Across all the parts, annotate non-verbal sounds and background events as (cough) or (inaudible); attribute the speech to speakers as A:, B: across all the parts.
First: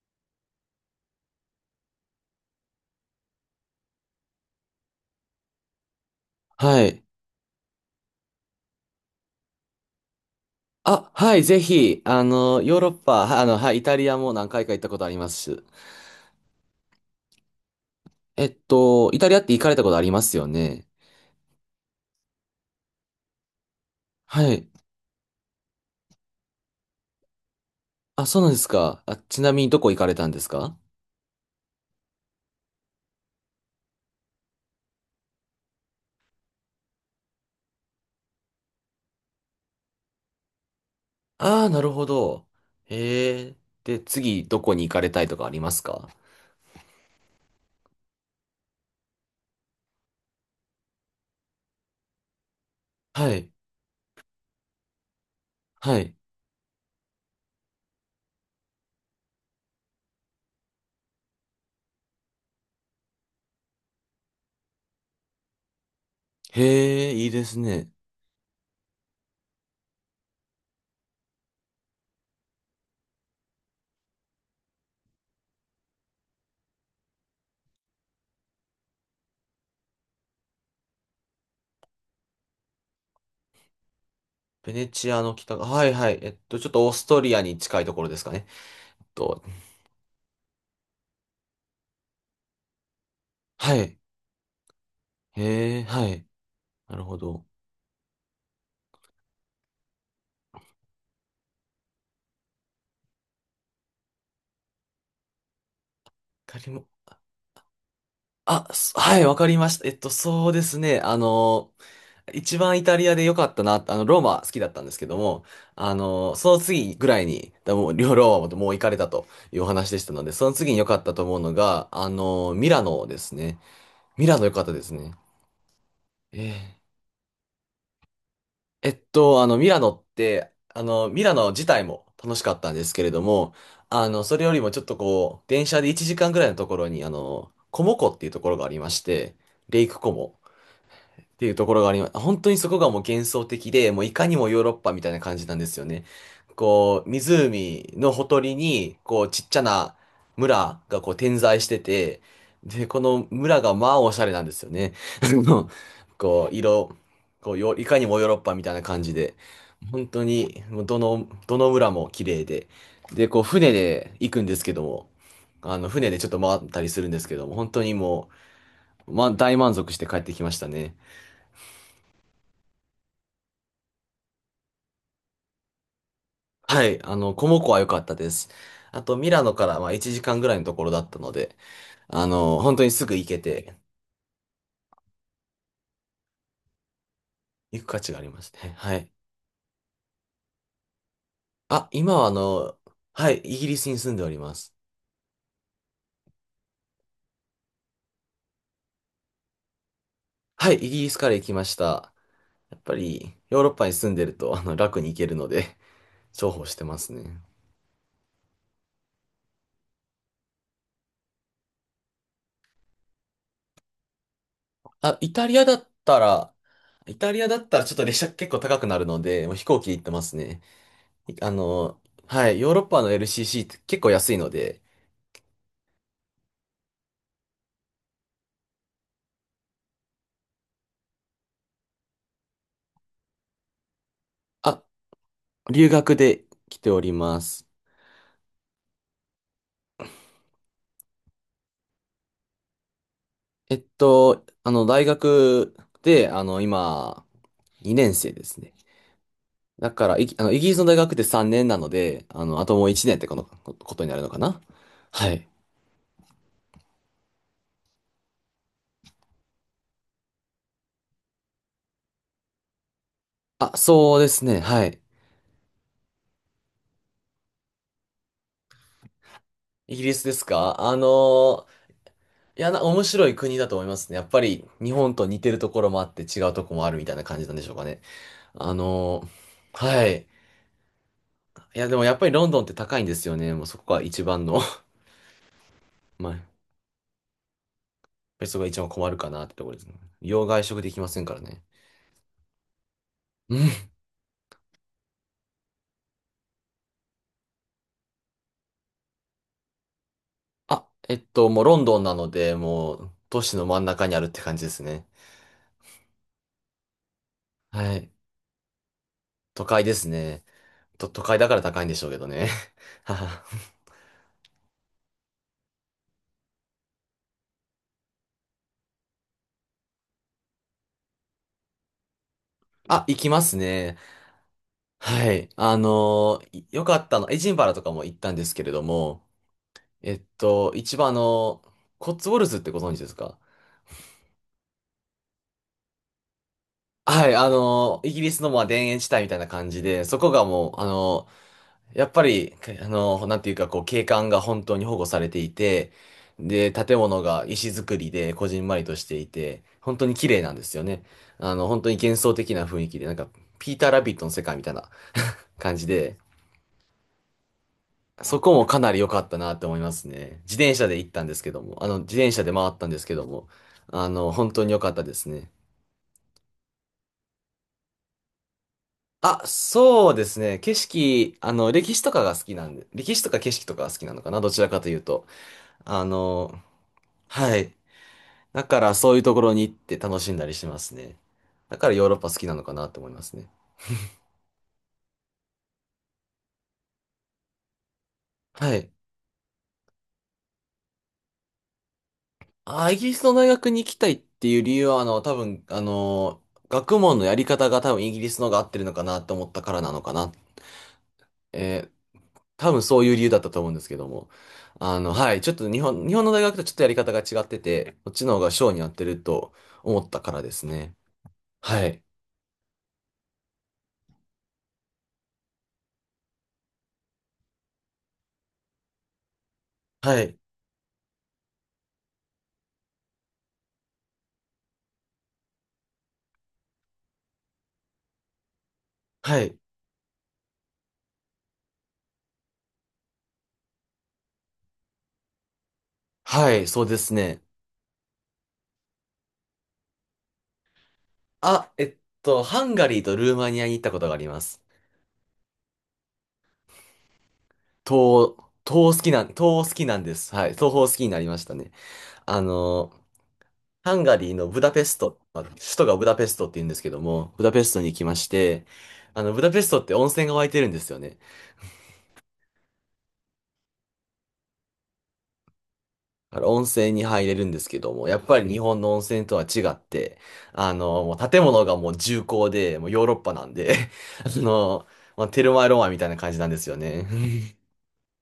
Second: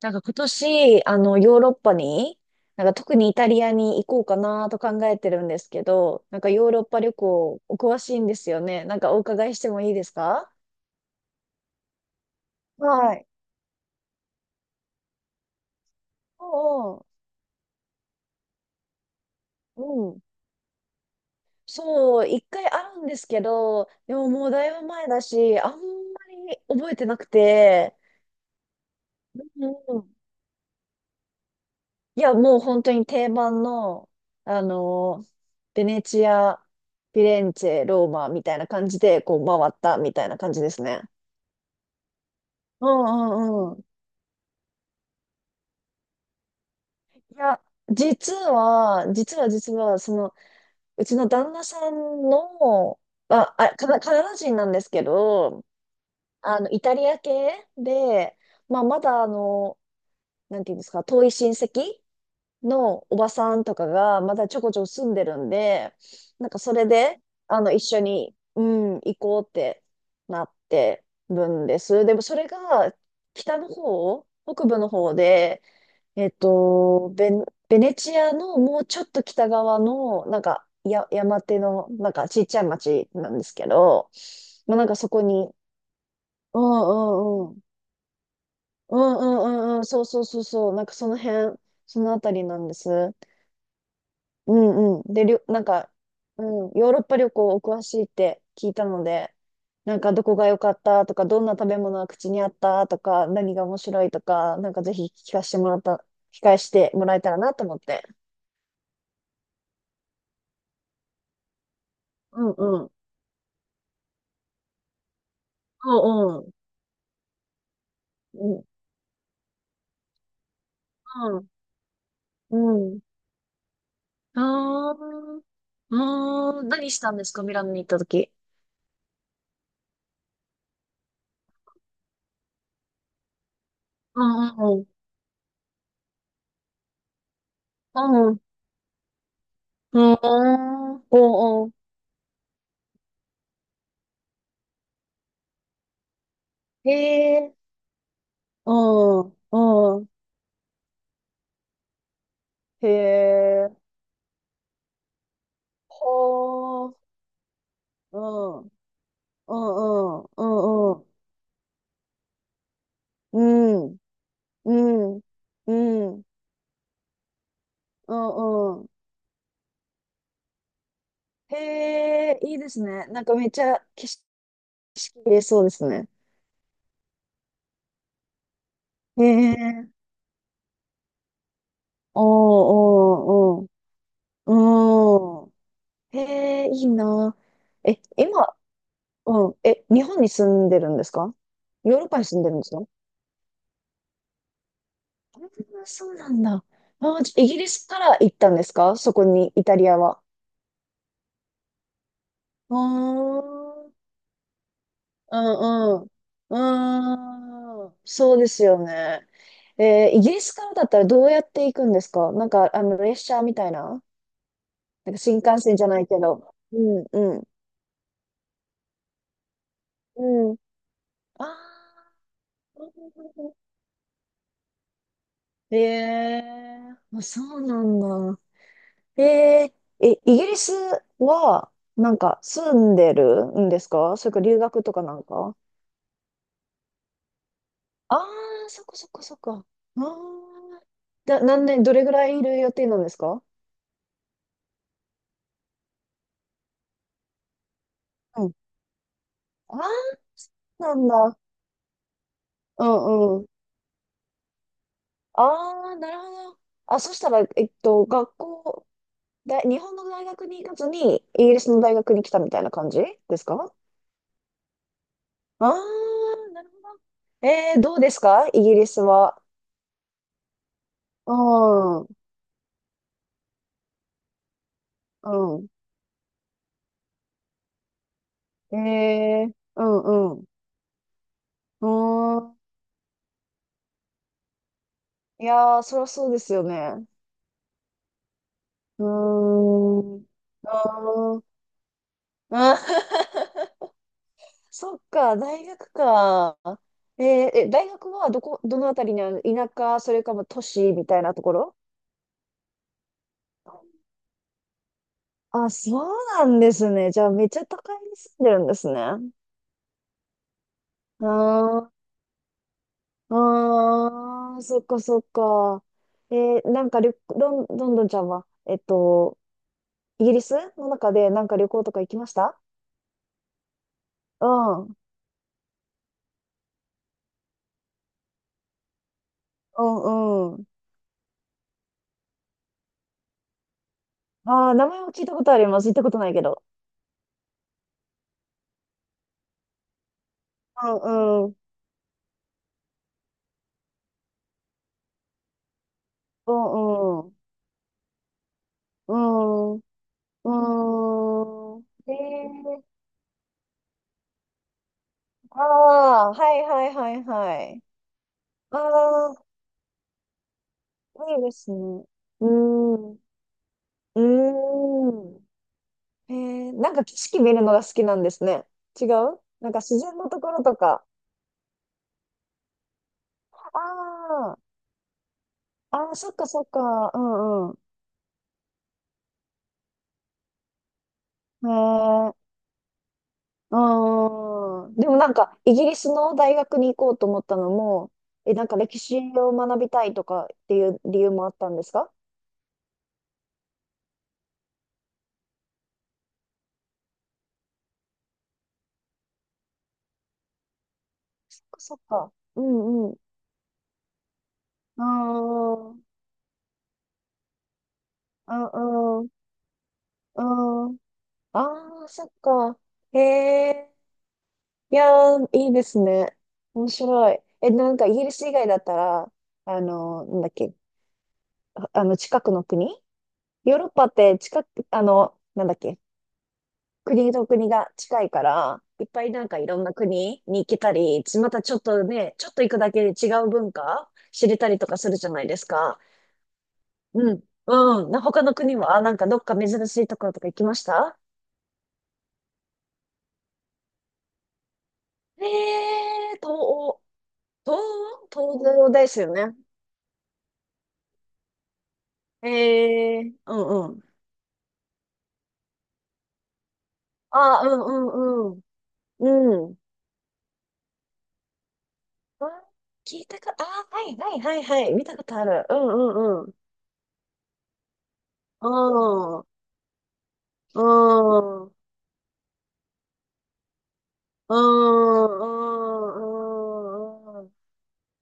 A: なんか今年、ヨーロッパに、なんか特にイタリアに行こうかなと考えてるんですけど、なんかヨーロ
B: は
A: ッパ
B: い。
A: 旅行お詳しいんですよね。なんかお伺いしてもいいですか？
B: あ、はい、ぜひ、ヨーロッ
A: は
B: パ、
A: い。
B: ははい、イタリアも何回か行ったことあります。
A: おう
B: イタリアって行かれたことあり
A: おう、うん。
B: ますよね。
A: そう、一回あるんですけど、でも
B: は
A: もうだ
B: い。
A: いぶ前だし、あんまり覚えてなくて、
B: あ、そうなんですか。あ、ちなみにど
A: う
B: こ行か
A: ん。
B: れたんですか？
A: いや、もう本当に定番の、あの、ベネチア、フィレンツェ、ローマみたいな感じで、こう回ったみたいな感じですね。
B: ああー、なるほど。
A: うん
B: へえ。
A: うんうん。い
B: で、次、どこに行かれたいとかありますか？
A: や、実は、うちの旦那さんの、
B: はい。
A: カナダ人なんですけど、
B: はい。
A: イタリア系で、まあ、まだなんていうんですか、遠い親戚のおばさんとかが、まだちょこちょこ住んでるんで、なんかそれ
B: へえ、
A: で、
B: いいです
A: 一
B: ね。
A: 緒に、うん、行こうってなってるんです。でもそれが、北の方、北部の方で、えっと、ベベネチアのもうちょっと北側の、なんか、山手の、なんかちっちゃい町なんですけど、
B: ベ
A: まあな
B: ネ
A: んかそ
B: チア
A: こ
B: の
A: に、
B: 北が、はいはい。
A: う
B: ちょっとオーストリア
A: んうんう
B: に
A: ん、
B: 近いところですかね。
A: う
B: えっ
A: んう
B: と、
A: んうんうん、そうそうそうそう、なんかその辺、そのあたりなんです。
B: はい。
A: うんうん。で、なん
B: へえ、
A: か、
B: はい。
A: うん、ヨー
B: な
A: ロッ
B: る
A: パ
B: ほ
A: 旅
B: ど。
A: 行お詳しいって聞いたので、なんかどこが良かったとか、どんな食べ物が口にあったとか、何が面白いとか、なんかぜひ聞
B: イ
A: か
B: タリア
A: せ
B: も。
A: てもらえたらなと思って。
B: あ、はい、わかりました。そうですね。一番
A: う
B: イ
A: ん、
B: タリアで良かったな、ローマ好きだったんですけども、
A: お
B: そ
A: う
B: の次ぐらいに、だもう、両ローマも
A: おう。う
B: もう行かれたというお話でしたので、その次に良かったと
A: ん。
B: 思うのが、
A: う
B: ミラ
A: ん。うん。
B: ノですね。ミラ
A: あ
B: ノ良かったですね。
A: ー。あー。
B: ええ
A: 何したんですかミラノに行ったとき？
B: ミラノって、ミラノ自体も楽しかったんですけれども、
A: う
B: それ
A: ん
B: より
A: う
B: も
A: ん
B: ち
A: う
B: ょっ
A: ん。
B: とこう、電車で1時間ぐらいのところに、コモ湖ってい
A: う
B: うと
A: ん。
B: ころがありまして、レイク
A: う
B: コモ
A: ん。
B: っていうと
A: おう
B: ころがあります。本当にそこがもう幻想的で、もういかにもヨーロッパみたいな感じなんですよね。
A: ん。へ
B: こう、
A: え。
B: 湖のほとりに、こ
A: う
B: う、
A: ん。
B: ちっちゃな
A: うん。
B: 村がこう点在してて、で、
A: へ
B: この村
A: え。
B: がまあおしゃれなんですよね。(laughs) あのこう、
A: ほ
B: 色、
A: ー。
B: こう、よいかに
A: う
B: もヨーロッパ
A: ん。う
B: みた
A: ん
B: いな感じで、
A: う
B: 本当
A: んう
B: に、もう
A: んう
B: ど
A: ん。
B: の、どの村も綺麗で、で、こ
A: う
B: う、船
A: ん
B: で行くんです
A: う
B: けども、
A: ん。うん。
B: 船でちょっと回ったりするんですけども、本当に
A: う
B: も
A: んうん。
B: う、ま、大満足して帰ってきましたね。
A: へえ、いいですね。なんかめっちゃ景色見れそうですね。
B: はい、コモコは良かったです。あと、
A: へ
B: ミラノからま
A: え。
B: あ1時間ぐらいのところだったので、
A: お
B: 本当にすぐ行け
A: ーおー
B: て、
A: おー。うん。へえ、いいな。
B: 行く
A: え、
B: 価値がありま
A: 今、
B: すね。はい。
A: うん。え、日本に住んでるんですか？
B: あ、
A: ヨーロッ
B: 今
A: パに
B: は
A: 住んでるんですか？
B: はい、イギリスに住んでおります。
A: あーそうなんだ。あー、じゃイギリスから行ったんですかそこに、イタリアは？
B: はい、イギリスから行きました。
A: う
B: やっぱ
A: ー
B: り、ヨーロッパに
A: ん。
B: 住んでると、楽に行ける
A: う
B: ので、
A: んうん。
B: 重宝してますね。
A: うーん。そうですよね。イギリスからだったらどうやって行くんですか？なんか、列車みたいな、なん
B: あ、
A: か
B: イ
A: 新
B: タリ
A: 幹
B: アだ
A: 線じ
B: っ
A: ゃない
B: た
A: けど。
B: ら、
A: うん
B: イタ
A: う
B: リ
A: ん。
B: アだったらちょっと列車結構高くなるので、もう飛行機で行ってます
A: うん。
B: ね。いあの、
A: あ
B: はい、ヨーロッパの
A: あ。
B: LCC って結構安いので、
A: ええ、あ、そうなんだ。えええ、イギリスは、なんか、住んでるんですかそれか留学
B: あ、
A: とかなんか？
B: 留学で来ております。
A: ああー、そっかそっかそっか。ああ、何年、どれぐらいいる予定なんですか？
B: 大学で、今、2年生で
A: うん。
B: すね。
A: ああ、
B: だから、いあの、イギリスの
A: な
B: 大
A: ん
B: 学って
A: だ。
B: 3年なので、あとも
A: う
B: う1年って
A: ん
B: こ
A: う
B: の
A: ん。
B: こことになるのかな？はい。
A: ああ、なるほど。あ、そしたら、学校、だ、日本の大学に行かずに、イギリスの大学に来たみたいな感じですか？
B: あ、そうですね。はい。
A: ああ、なるほど。どうですかイギリスは？
B: イギリスですか？
A: うん、う
B: いや、な、面白い国だと思いますね。やっぱり、日本と似てる
A: ん。
B: ところもあって違うとこもあるみたいな感じなんでしょうかね。あ
A: え
B: の
A: ー、う
B: ーはい。
A: ん、うん。
B: いや、
A: う
B: でもやっぱり
A: ー
B: ロン
A: ん。
B: ドンって高いんですよね。もうそこが一番の、
A: いやー、そりゃ
B: (laughs)
A: そ
B: ま
A: う
B: あ
A: ですよね。
B: ペソが一番
A: うー
B: 困るかなってところですね。
A: ん。う
B: 洋外食できませんか
A: ー
B: ら
A: ん。
B: ね。
A: ー (laughs)
B: うん。
A: そっか、大学か。えー、え、大学はどこ、どのあたりにある田舎、それかも都
B: あ、
A: 市みたいなとこ
B: もうロ
A: ろ？
B: ンドンなので、もう都市の真ん中にあるって感じですね。
A: あ、そうなんですね。じゃあ、めっちゃ都会
B: はい。
A: に住んでるんですね。
B: 都会ですね。と、都
A: あ
B: 会だから高いん
A: ー
B: でしょうけどね。(laughs) はは、
A: ああ、そっかそっか。なんか旅、ロン、ロンドンちゃんは、イギリスの中でなんか旅行とか行きました？
B: あ、行きますね。
A: うん。う
B: はい。よかったの、エジンバラとかも行ったんですけれども、
A: んうん。
B: 一番コッツウォルズってご存知ですか？
A: ああ、名前は聞いたことあります。行ったことないけど。
B: はい、イギリスのまあ田園地帯みたいな感じで、そこがもう、
A: うんうん。
B: やっぱり、かあの、なんていうか、こう、景観が本当に保護されていて、
A: う
B: で、建
A: ん
B: 物
A: うん。
B: が石造りで、こじんまりとし
A: う
B: ていて、
A: ん。
B: 本当に綺麗なんですよね。
A: うん。
B: 本当に
A: え
B: 幻想的な雰
A: ー、
B: 囲気で、なんか、ピーター・ラビットの世界みたいな
A: あ
B: 感じで、
A: あ、はいはいはいはい。
B: そこも
A: あ
B: かなり良かった
A: あ、
B: なって思いますね。自転車で行ったんで
A: い
B: す
A: い
B: け
A: で
B: ど
A: す
B: も、
A: ね。
B: 自転車
A: う
B: で回ったんです
A: ん。
B: けども、
A: う
B: 本当に良かったです
A: ん。
B: ね。
A: へえ、なんか景色見るのが好きなんですね。違う、
B: あ、
A: なんか自
B: そう
A: 然
B: で
A: の
B: す
A: とこ
B: ね。
A: ろ
B: 景
A: とか。
B: 色、歴史とかが好きなんで、歴史とか景色とかが好きなのかな、ど
A: あ
B: ちらかというと。
A: あ、
B: あ
A: ああ、そっか
B: の、
A: そっか。う
B: は
A: んう
B: い。
A: ん。
B: だからそういうところに行って楽しんだりしますね。
A: へ
B: だからヨーロッパ
A: え、
B: 好きなのかなと思いますね。
A: うん。でもなんか、イギリスの大学に行こうと思ったのも、え、なん
B: は
A: か
B: い。
A: 歴史を学びたいとかっていう理由もあったんですか？
B: あ、イギリスの大学に行きたいっていう理由は、多分、学問のやり方が多分イギリスのが合ってるのかなと思ったからなのかな。
A: そっか
B: えー
A: そっか。う
B: 多分そう
A: ん
B: い
A: う
B: う
A: ん。
B: 理由だったと思うんですけども。
A: あ
B: はい。ちょっと
A: あ、
B: 日本の大学とちょっとやり方が違ってて、こっちの方が
A: う
B: 性に合って
A: ん
B: る
A: うん。
B: と思ったからです
A: う
B: ね。
A: ん。
B: はい。
A: ああ、そっか。へえ。いやー、いいですね。面白い。え、なんかイギリス以外だったら、
B: はい。
A: なんだっけ、近くの国、ヨーロッパって近く、なんだっけ、国と国が近いから、いっぱい
B: は
A: なん
B: い。
A: かいろんな国に行けたり、またちょっとね、ちょっと行くだけで違う文化知れたりとかするじゃないですか。
B: はい。そうです
A: う
B: ね。
A: ん、うん。他の国は、なんかどっか珍しいところとか行きました？
B: あ、ハンガリーとルーマニアに行ったことがあります。
A: えー、東欧、東
B: 東、
A: 欧、東欧ですよね。
B: 東好きなんです。はい。東方好きになりましたね。あの、
A: えー、うんう
B: ハン
A: ん。
B: ガリーのブダペスト、まあ首都がブダペストって言うんですけども、ブダ
A: ああ、
B: ペス
A: う
B: トに行きまし
A: んうん
B: て、
A: う
B: ブダ
A: ん。
B: ペス
A: うん。
B: トって温泉が湧いてるんですよね。
A: あ聞いたか、ああ、はいはいはいはい。見たことある。うんう
B: だか
A: ん
B: ら
A: うん。
B: 温泉に入れるんですけども、やっぱり日
A: う
B: 本の温泉と
A: ん
B: は
A: う
B: 違って、
A: んう
B: もう建物
A: ん
B: がもう重厚で、もうヨーロッパなんで、(laughs) あの、
A: う
B: まあ、テルマエロマエみたいな感じなんですよね。
A: んうん。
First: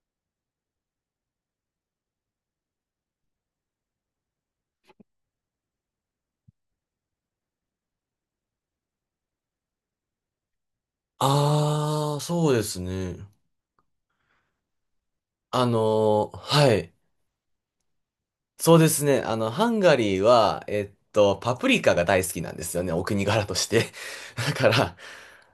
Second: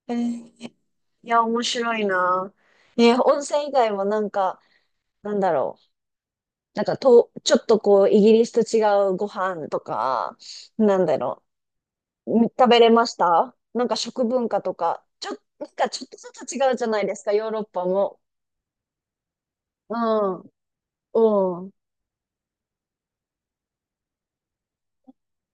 A: えー、いや、面白いな。ね、温泉以外もなんか、なんだろう。なんかと、ちょっとこう、イギリスと違うご飯とか、なんだ
B: (laughs)
A: ろ
B: あー、
A: う。
B: そうで
A: 食
B: す
A: べれま
B: ね。
A: した？なんか食文化とか、なんかちょっとずつ違
B: は
A: うじゃ
B: い。
A: ないですか、ヨーロッパも。
B: そうですね。ハンガ
A: う
B: リー
A: ん。
B: は、
A: お
B: パプ
A: お、
B: リカが大好きなんですよね。お国柄として。(laughs) だから、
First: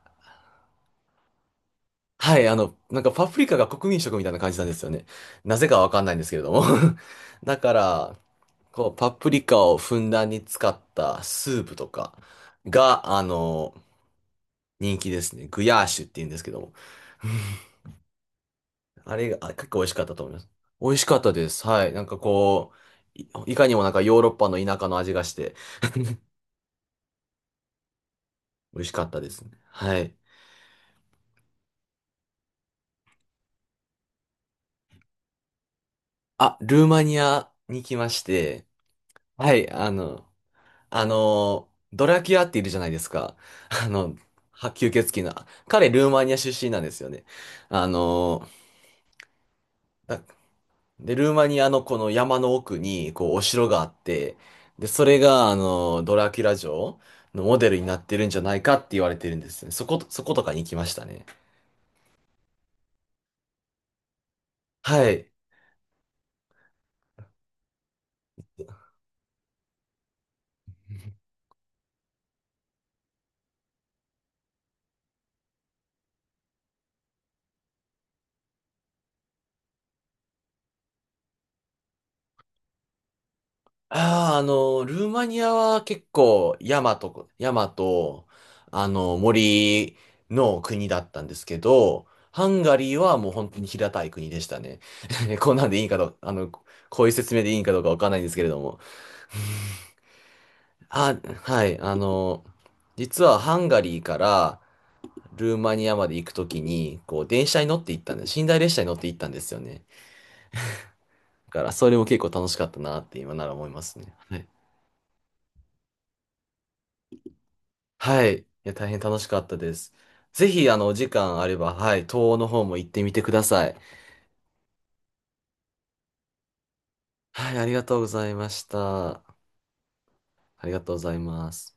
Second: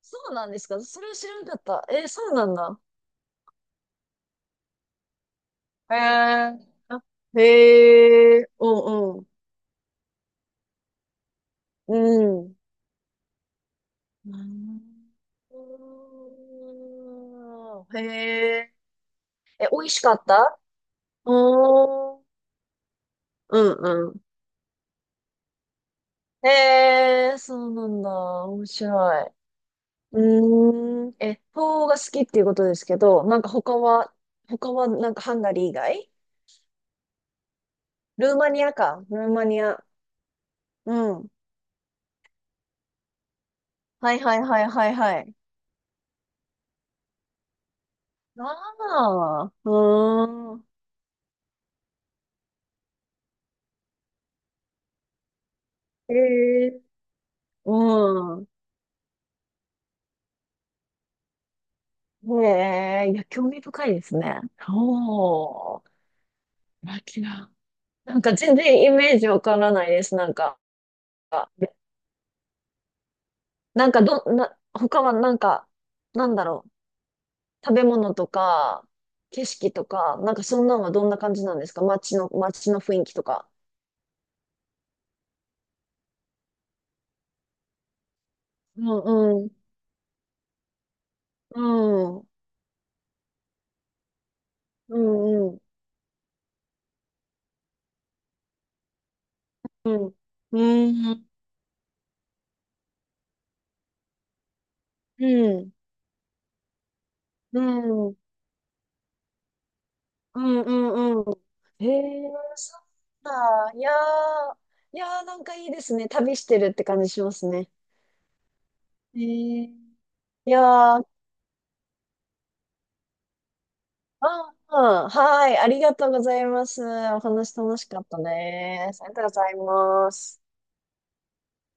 A: そうなんですか？それは知らなかった。えーそう
B: は
A: な
B: い、
A: んだ。
B: なんかパプリカが国民食みたいな感じなんですよね。なぜかわ
A: へ
B: かんないんですけれど
A: え。
B: も。
A: あ、
B: (laughs) だから、
A: へえ、う
B: こう、パ
A: んうん。
B: プリカをふんだんに使ったスープと
A: う
B: か
A: ん。
B: が、人
A: う
B: 気ですね。グヤーシュって言うんですけども。
A: ん、へえ。
B: あれが、結
A: え、美
B: 構美味
A: 味
B: し
A: し
B: かっ
A: か
B: た
A: っ
B: と思います。
A: た？
B: 美味しかったです。はい。なんか
A: おー。
B: こう、いい
A: う
B: か
A: ん
B: にもなんか
A: うん。
B: ヨーロッパの田舎の味がして、
A: へえ、そうなんだ。面
B: 美味しかった
A: 白
B: で
A: い。
B: すね。はい。
A: うーん。え、フォーが好きっていうことですけど、なんか他は、なんかハンガリー以外？
B: あ、ルーマニアに来まし
A: ルーマニ
B: て、
A: アか。ルーマ
B: は
A: ニ
B: い、
A: ア。うん。
B: ドラキュアっているじゃないですか。(laughs) あ
A: は
B: の、
A: いはいはい
B: は
A: は
B: 吸
A: いは
B: 血鬼の。
A: い。
B: 彼、ルーマニア出身なんですよね。あの、
A: ああ、う
B: だ
A: ーん。
B: で、ルーマニアのこの山の奥に、こう、お城があって、で、それが、
A: え
B: ドラキュラ
A: え、
B: 城のモデルになってるん
A: う
B: じゃ
A: ん。
B: ないかって言われてるんですね。そこ、そことかに行きましたね。
A: ねえ、いや、興味深いですね。
B: はい。
A: おー、ラキナ。なんか全然イメージわからないです。なんか、なんかど、な、他はなんか、なんだろう。食べ物とか、景色とか、なんかそんなのはどんな感じなんですか街の、街の雰囲気とか？
B: ああ、ルーマニアは結構山と、
A: うん、うん、
B: 森の国だったんですけ
A: う
B: ど、
A: ん、
B: ハンガリーはもう本当に平たい国でしたね。
A: う
B: (laughs)
A: ん、う
B: こん
A: ん、
B: なんでいいかどうかこういう説明でいいんかどうかわかんないんですけれども。
A: うん、う
B: あ、
A: ん、
B: はい、実はハンガリーから
A: う
B: ルー
A: ん、
B: マニアまで行くときに、こう、電
A: う
B: 車に乗って行った
A: ん、
B: んで、寝台列車に乗って行ったんですよね。
A: うんうんう
B: だから、
A: ん。
B: そ
A: へ
B: れも結構
A: え、
B: 楽しかった
A: そう
B: なって今なら思い
A: だ。い
B: ま
A: や
B: すね。
A: ー、いやーなんかいいですね。旅してるって感じしますね。
B: はい。いや、大変楽
A: へ
B: しかった
A: え。
B: です。ぜ
A: いや
B: ひ、お
A: ー、
B: 時間あれば、はい、東欧の方も行ってみてください。
A: ああ、あはい。ありがとうございます。お
B: は
A: 話
B: い、あり
A: 楽
B: が
A: し
B: とう
A: かっ
B: ご
A: た
B: ざいまし
A: です。あり
B: た。
A: がとうございます。
B: ありがとうございます。